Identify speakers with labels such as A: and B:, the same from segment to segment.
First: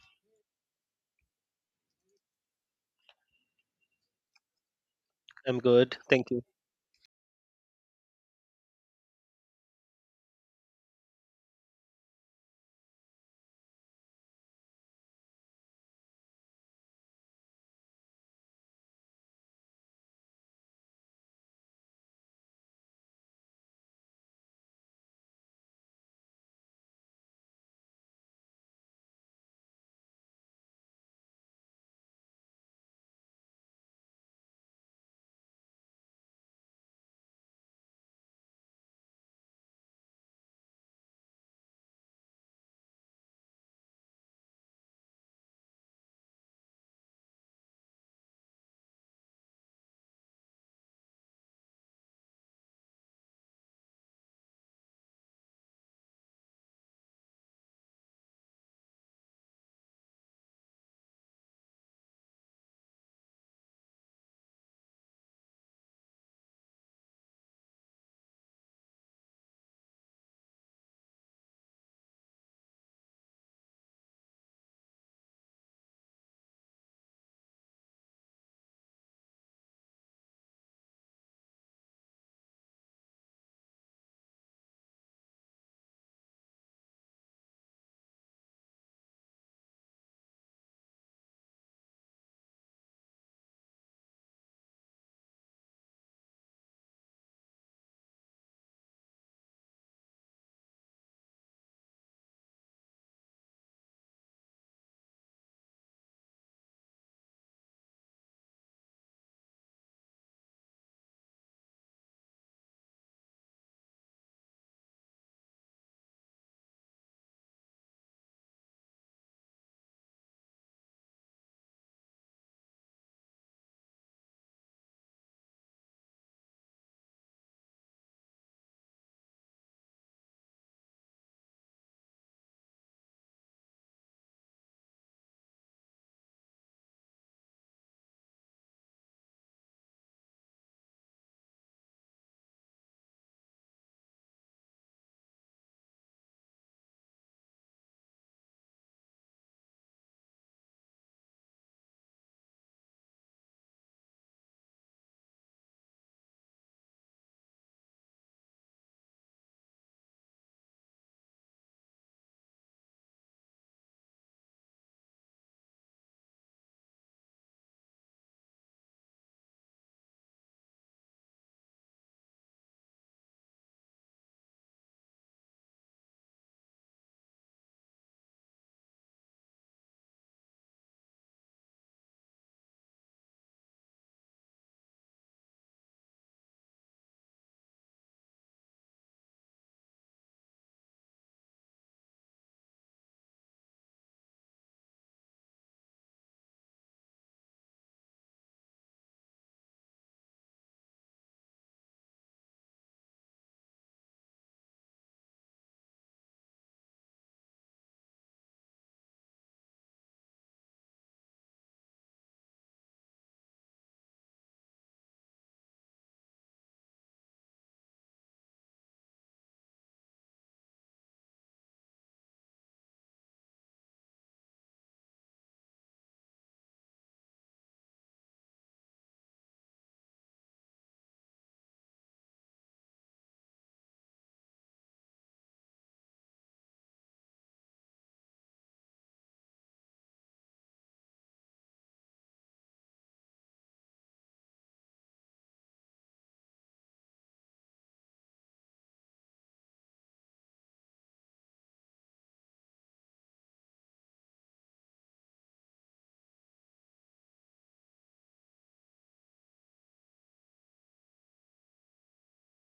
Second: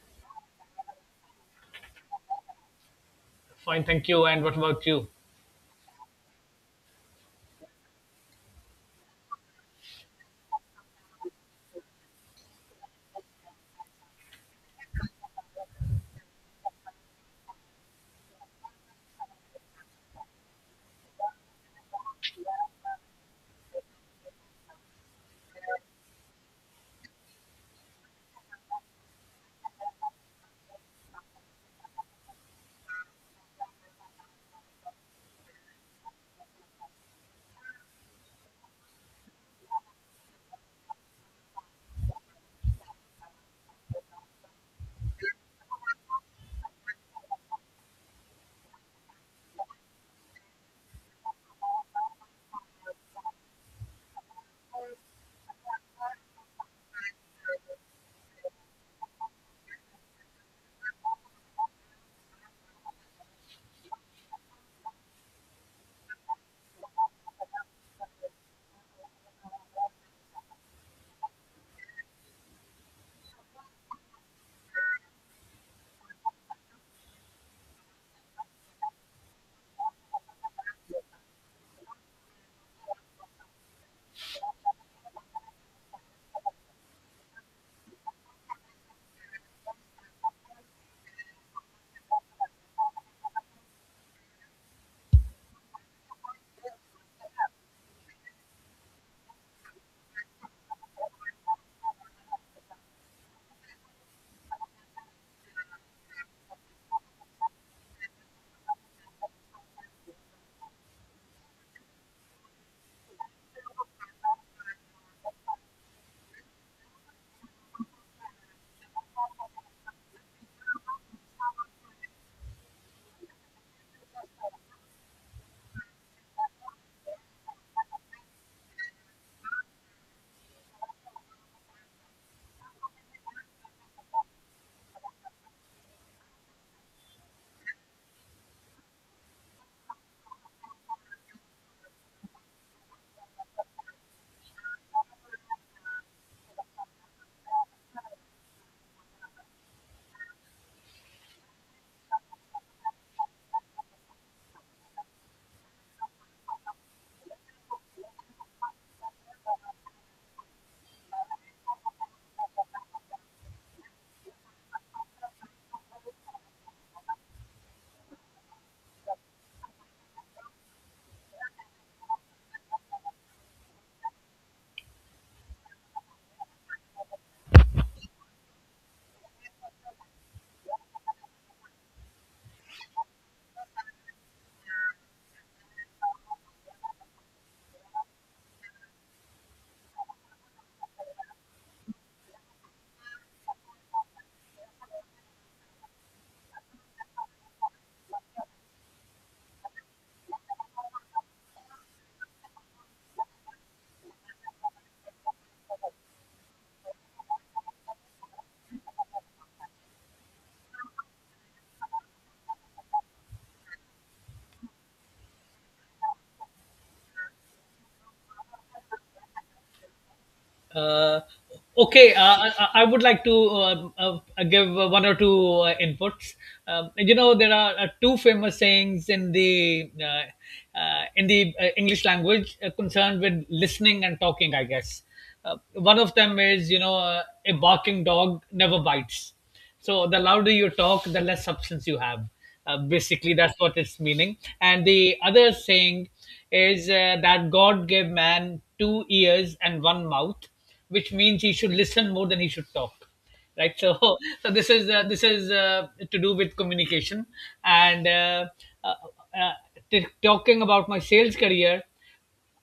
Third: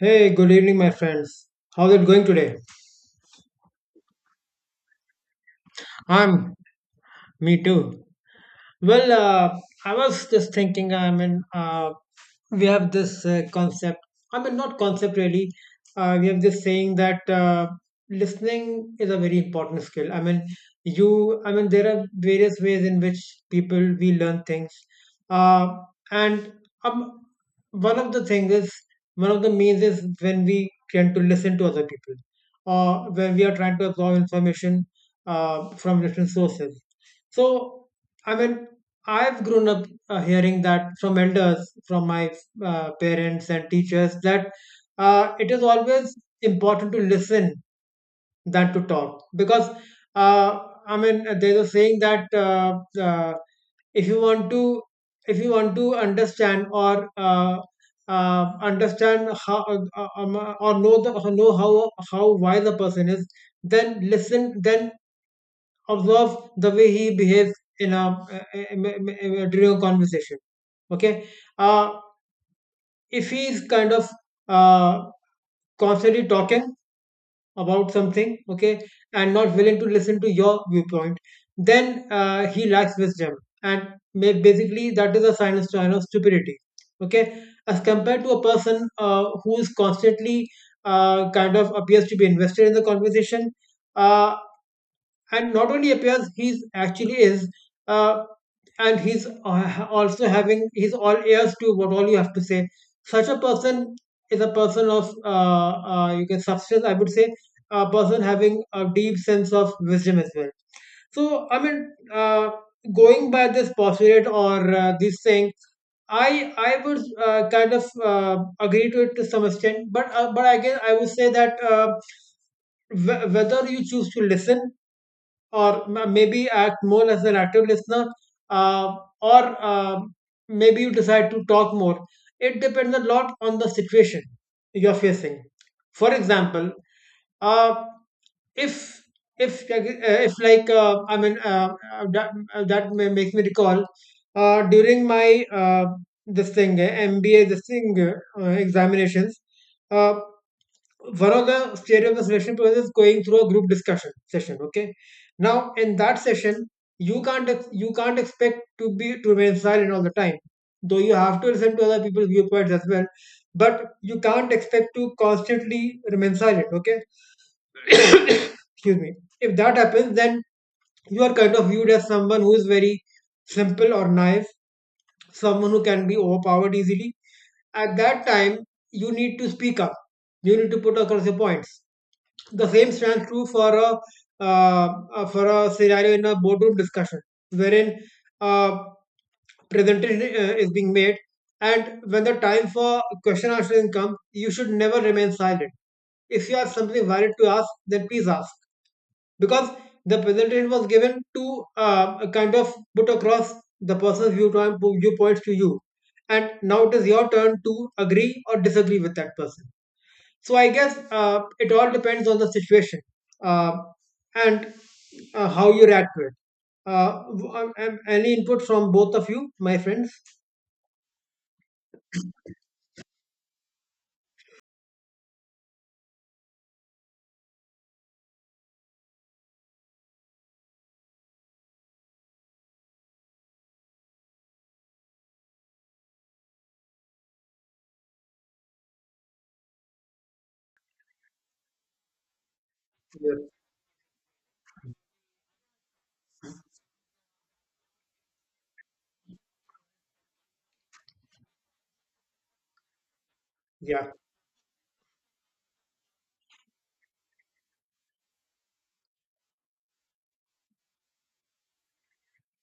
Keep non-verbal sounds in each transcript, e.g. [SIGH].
A: Hey, good evening, my friends. How's it going today?
B: Fine, thank you. And what about you?
C: I'm good. Thank you.
A: I'm Me too. Well, I was just thinking. We have this concept. Not concept really. We have this saying that listening is a very important skill. There are various ways in which people we learn things. Uh, and um, One of the things is, one of the means is when we tend to listen to other people, or when we are trying to absorb information from different sources. So, I mean, I've grown up hearing that from elders, from my parents and teachers, that it is always important to listen than to talk. Because, uh, there's a saying that if you want to, if you want to understand or understand how or know the or know how wise a person is, then listen. Then observe the way he behaves in a, a, during a conversation. Okay, uh, if he's kind of uh, constantly talking about something, okay, and not willing to listen to your viewpoint, then he lacks wisdom, and basically that is a sign of stupidity. Okay, as compared to a person who is constantly kind of appears to be invested in the conversation. Uh, and not only appears, he's actually is, uh, and he's also having, he's all ears to what all you have to say. Such a person is a person of you can substance, I would say, a person having a deep sense of wisdom as well. So i mean uh, going by this postulate or this saying, i I would kind of uh, agree to it to some extent, but again I would say that, whether you choose to listen or maybe act more as an active listener, uh, or maybe you decide to talk more. It depends a lot on the situation you're facing. For example, uh, if if like, if like I mean that, that may makes me recall, during my this thing MBA this thing examinations. Uh, One of the stages of the selection process is going through a group discussion session. Okay, now in that session, you can't you can't expect to be to remain silent all the time. Though you have to listen to other people's viewpoints as well, but you can't expect to constantly remain silent. Okay, excuse me. If that happens, then you are kind of viewed as someone who is very simple or naive, someone who can be overpowered easily. At that time, you need to speak up, you need to put across your points. The same stands true for a scenario in a boardroom discussion, wherein uh, presentation is being made, and when the time for question answering comes, you should never remain silent. If you have something valid to ask, then please ask, because the presentation was given to kind of put across the person's viewpoints to you, and now it is your turn to agree or disagree with that person. So I guess it all depends on the situation uh, and how you react to it. Uh, any input from both of you, my friends?
B: Uh, okay, I would like to give one or two inputs. There are two famous sayings in the English language concerned with listening and talking. I guess one of them is a barking dog never bites. So the louder you talk, the less substance you have. Basically,
A: Yes.
B: that's what it's meaning. And the other saying is that God gave man two ears and one mouth, which means he should listen more than he should talk. Right. So,
A: Yeah.
B: [LAUGHS] so this is to do with communication and uh, uh, talking about my sales career.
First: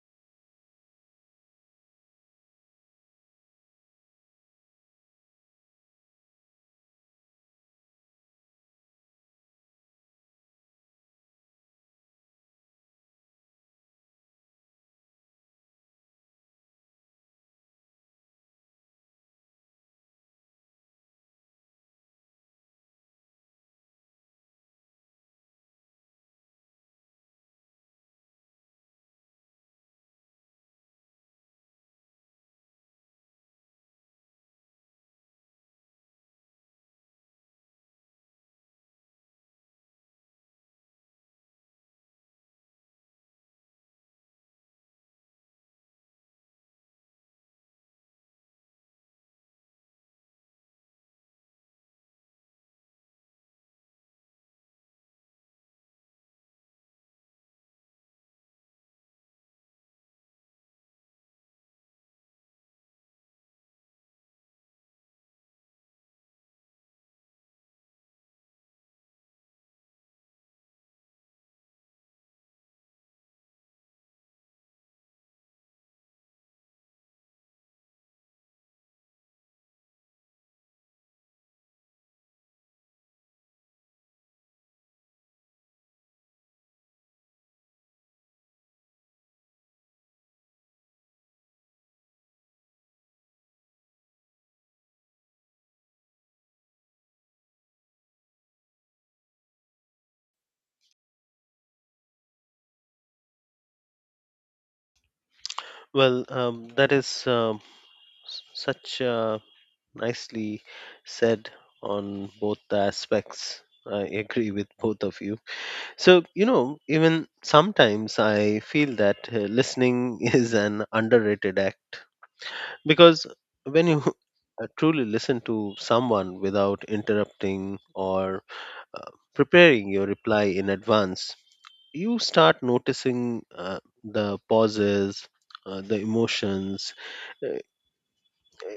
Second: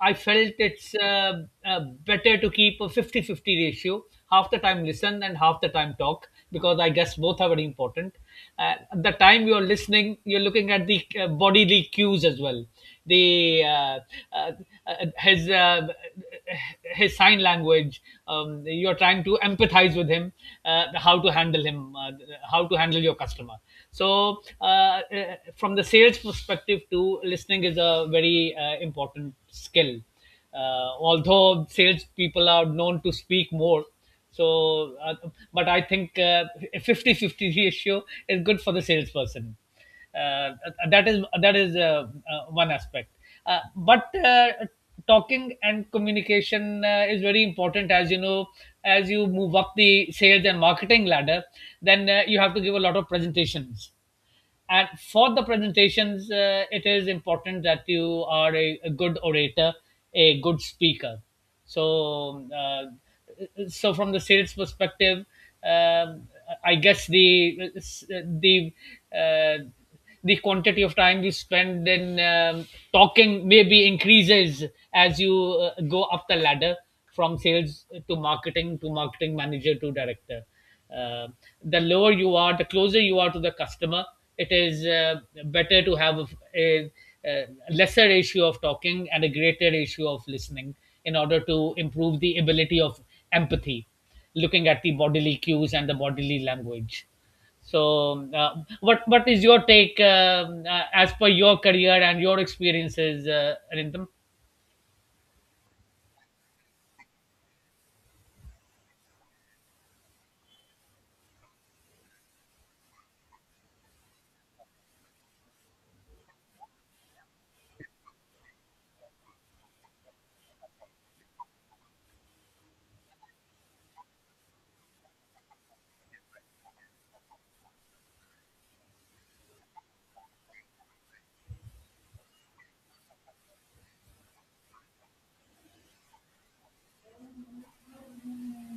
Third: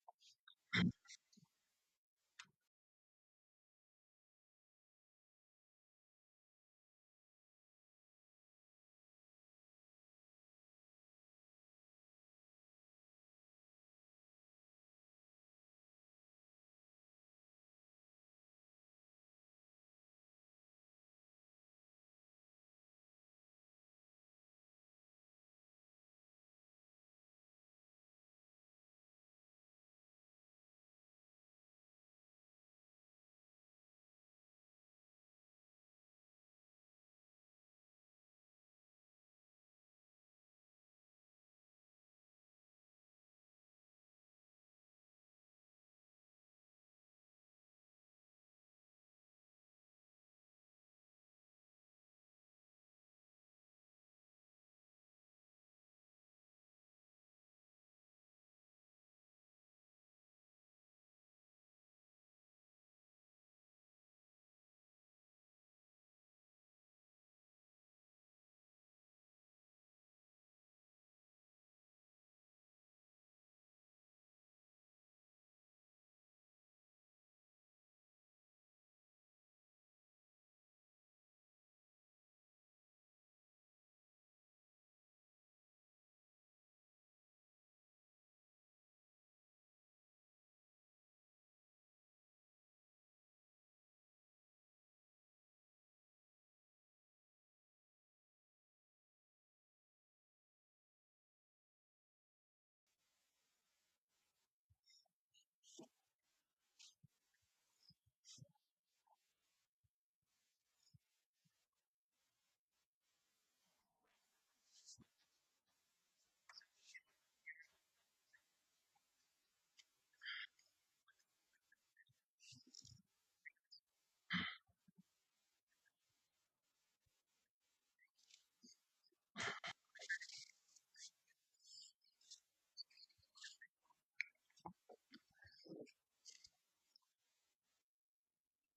B: I felt it's better to keep a 50-50 ratio. Half the time listen and half the time talk because I guess both are very important. At the time you're listening, you're looking at the bodily cues as well. The uh, uh, his uh, his sign language. You're trying to empathize with him, how to handle him, how to handle your customer. So from the sales perspective to, listening is a very important skill. Although sales people are known to speak more, so uh, but I think a 50-50 ratio is good for the salesperson. Uh, that is one aspect. Uh, but talking and communication is very important, as you know. As you move up the sales and marketing ladder, then you have to give a lot of presentations, and for the presentations it is important that you are a good orator, a good speaker. So from the sales perspective, um, I guess the uh, the quantity of time you spend in talking maybe increases as you go up the ladder, from sales to marketing manager to director. uh, the lower you are, the closer you are to the customer, it is better to have a, a lesser ratio of talking and a greater ratio of listening, in order to improve the ability of empathy, looking at the bodily cues and the bodily language. So, what is your take, as per your career and your experiences, Arindam?
C: That is s- such nicely said on both the aspects. I agree with both of you. So, you know, even sometimes I feel that listening [LAUGHS] is an underrated act because when you [LAUGHS] truly listen to someone without interrupting or preparing your reply in advance, you start noticing the pauses, the emotions uh,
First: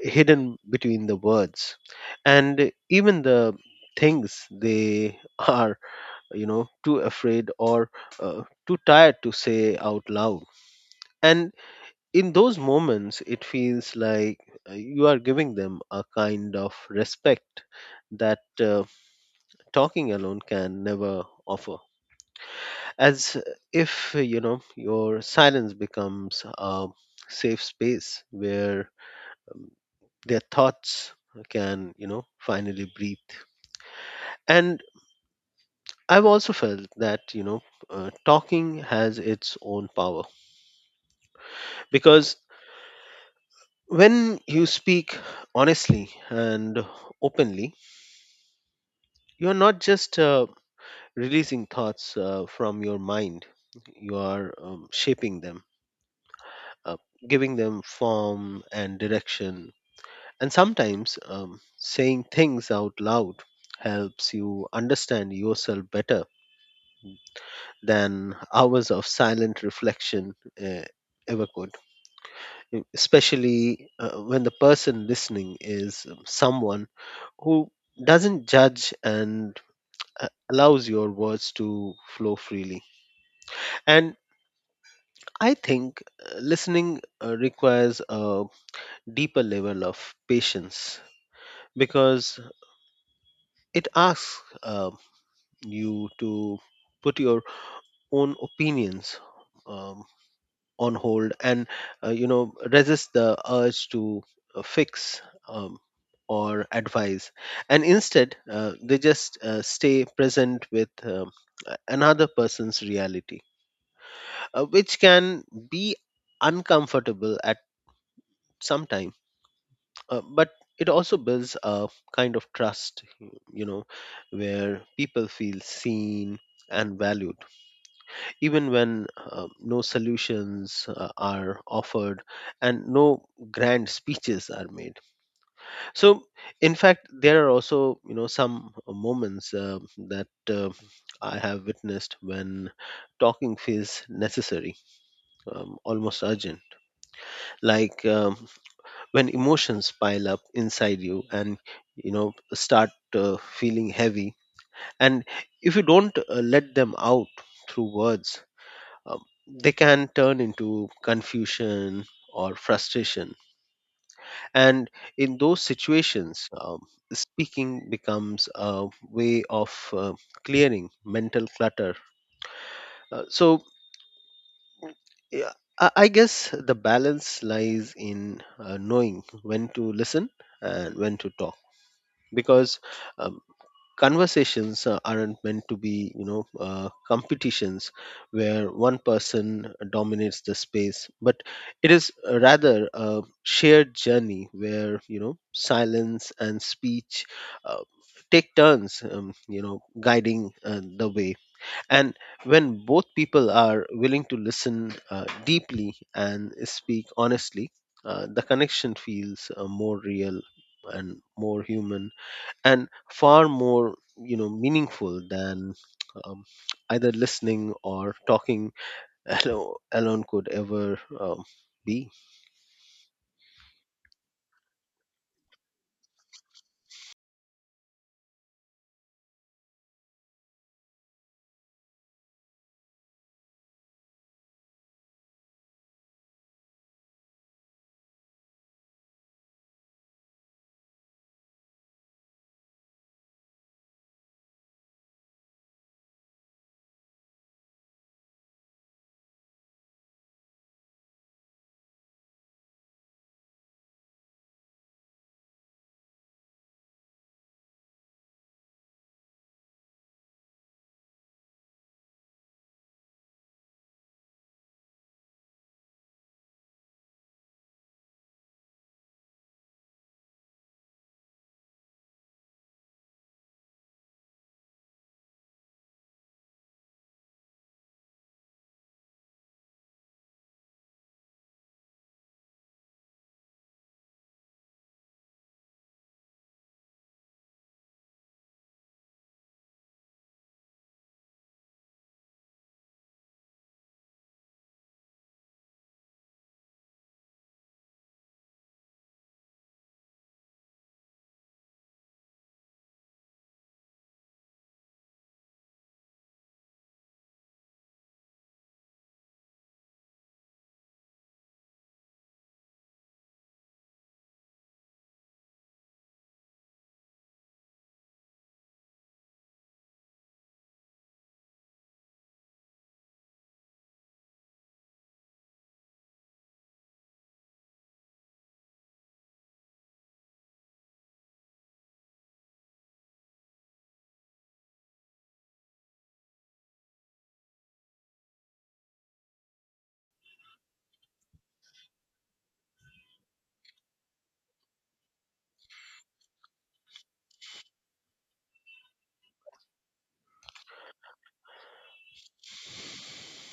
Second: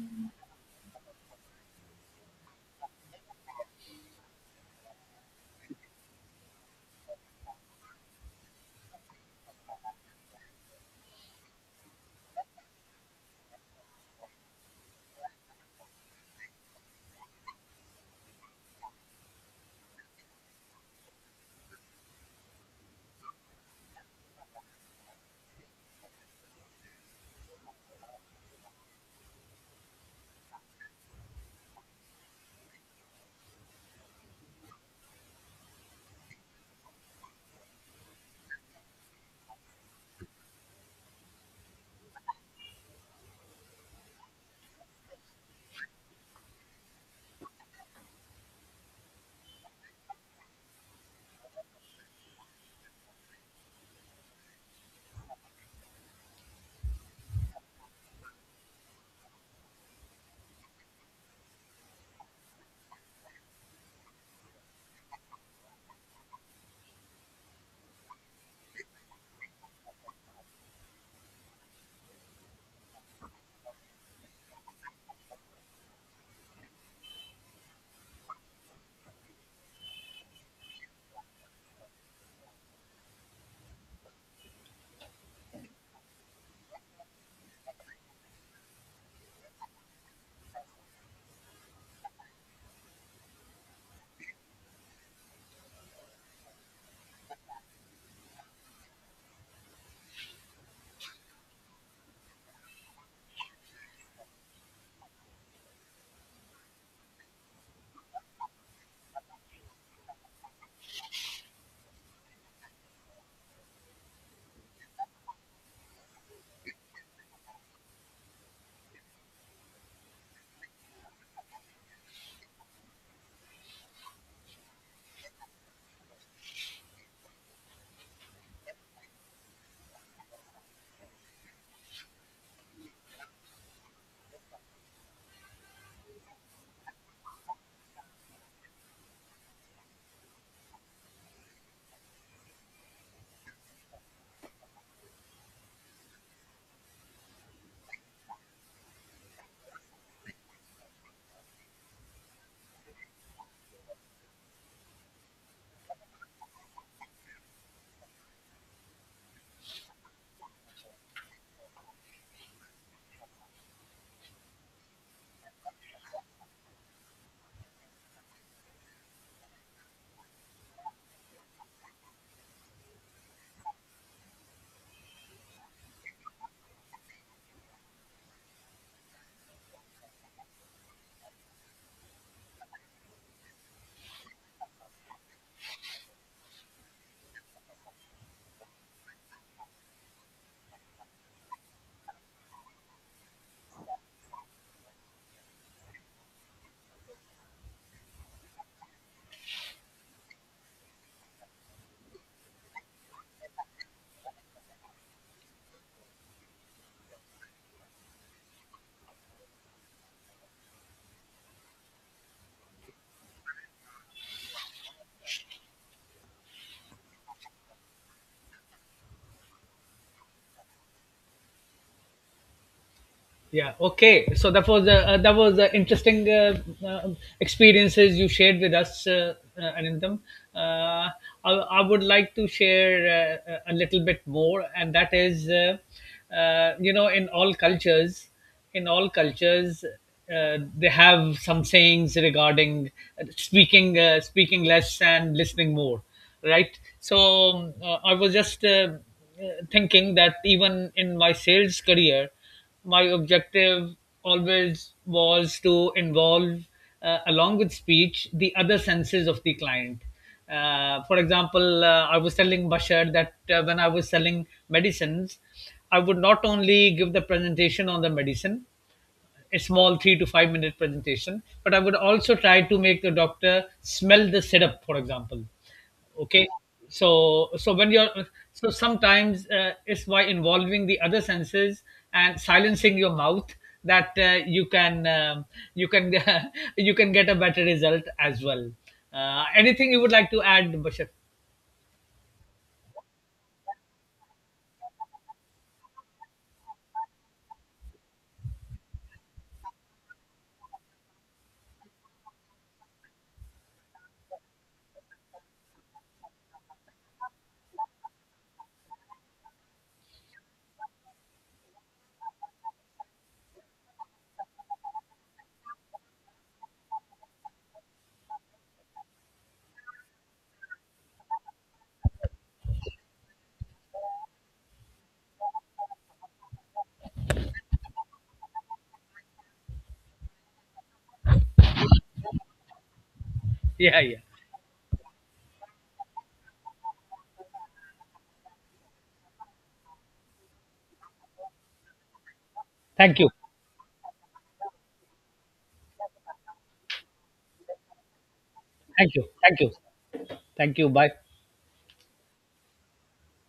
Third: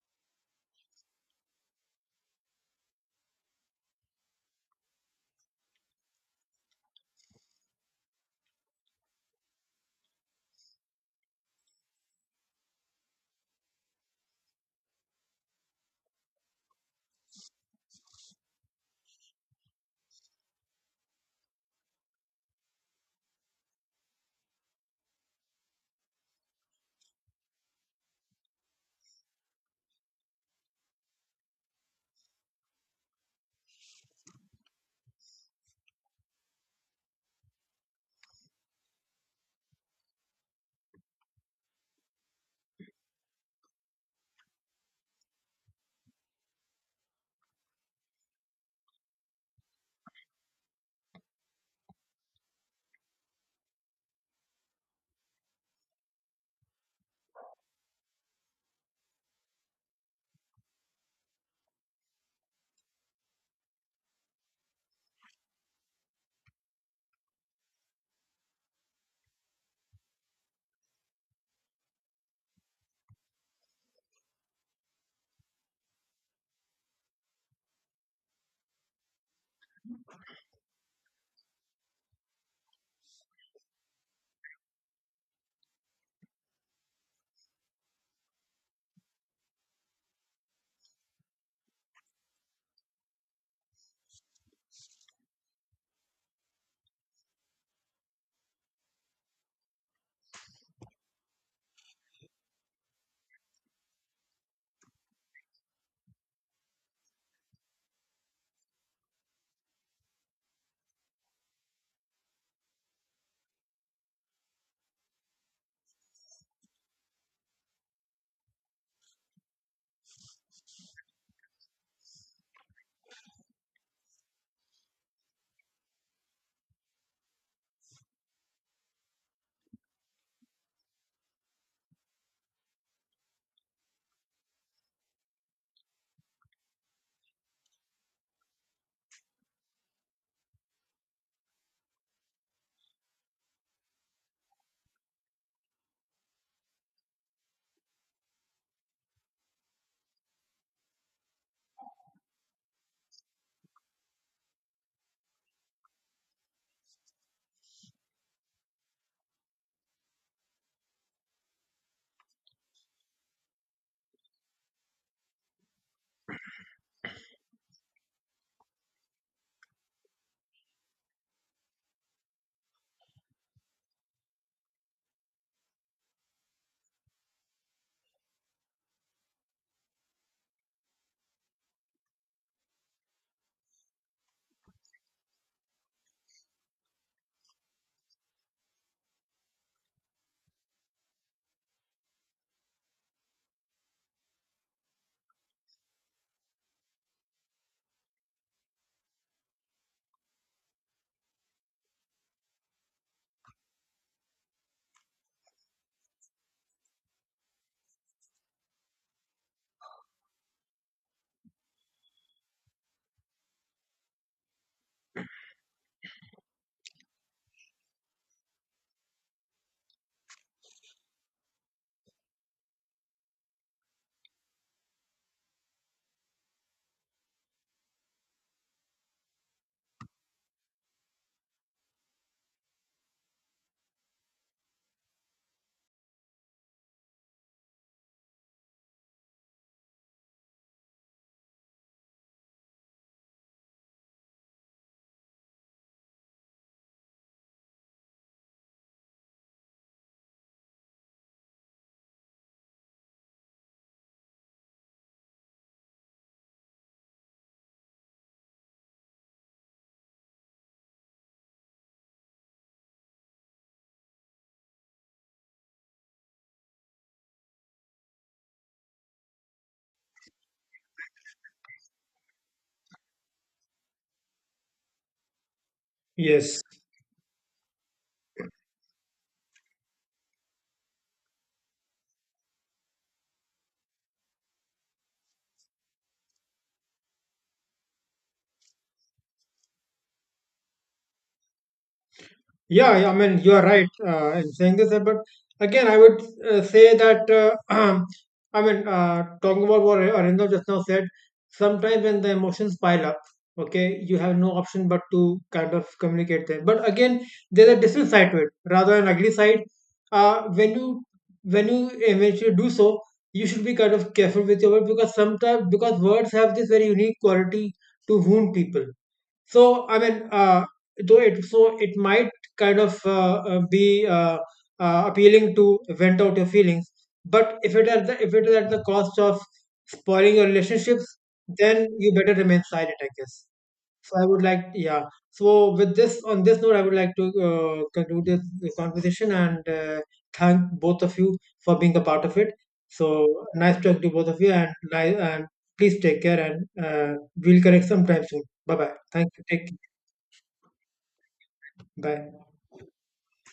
C: hidden between the words, and even the things they [LAUGHS] are, you know, too afraid or too tired to say out loud. And in those moments, it feels like you are giving them a kind of respect that talking alone can never offer, as if, you know, your silence becomes a safe space where their thoughts can, you know, finally breathe. And I've also felt that, talking has its own power because when you speak honestly and openly, you're not just releasing thoughts from your mind, you are shaping them, uh, giving them form and direction. And sometimes, saying things out loud helps you understand yourself better than hours of silent reflection uh, ever could, especially when the person listening is someone who doesn't judge and allows your words to flow freely. And I think listening requires a deeper level of patience because it asks you to put your own opinions um, on hold and, you know, resist the urge to fix um, or advise, and instead they just stay present with another person's reality, which can be uncomfortable at some time, but it also builds a kind of trust, you know, where people feel seen and valued even when no solutions are offered and no grand speeches are made. So in fact, there are also, you know, some moments that I have witnessed when talking feels necessary, almost urgent, like, when emotions pile up inside you and, you know, start feeling heavy, and if you don't let them out through words, um, they can turn into confusion or frustration. And in those situations, speaking becomes a way of clearing mental clutter. So, yeah, I guess the balance lies in knowing when to listen and when to talk, because um, conversations aren't meant to be, you know, competitions where one person dominates the space, but it is rather a shared journey where, you know, silence and speech uh, take turns, you know, guiding the way. And when both people are willing to listen deeply and speak honestly, the connection feels more real and more human, and far more, you know, meaningful than, um, either listening or talking [LAUGHS] alone could ever be.
B: Yeah. Okay. So that was the interesting uh, experiences you shared with us, Anandam. Uh, I would like to share a little bit more, and that is, uh, you know, in all cultures, in all cultures, they have some sayings regarding speaking less and listening more, right? So I was just thinking that even in my sales career, my objective always was to involve, along with speech, the other senses of the client. For example, I was telling Bashar that when I was selling medicines, I would not only give the presentation on the medicine, a small 3 to 5 minute presentation, but I would also try to make the doctor smell the setup, for example. Okay.
A: Yes.
B: so so when you're so Sometimes it's by involving the other senses and silencing your mouth that you can [LAUGHS] you can get a better result as well. Anything you would like to add, Bashar?
A: Yeah, yeah, I mean, you are right in saying this, but again, I would say that, [CLEARS THROAT] talking about what Arindam just now said, sometimes when the emotions pile up, okay, you have no option but to kind of communicate them. But again, there's a different side to it, rather an ugly side. Uh, when you when you eventually do so, you should be kind of careful with your words, because sometimes, because words have this very unique quality to wound people. So though it might kind of be appealing to vent out your feelings, but if it is at the cost of spoiling your relationships, then you better remain silent, I guess.
B: Yeah, yeah.
A: So I would like, yeah. So with this, on this note, I would like to conclude this conversation and thank both of you for being a part of it. So
B: Thank you.
A: nice talk to both of you, and please take care, and we'll connect sometime soon. Bye bye.
B: Thank you.
A: Thank you.
B: Thank
A: Take
B: you.
A: care.
B: Thank you. Bye.
A: Bye.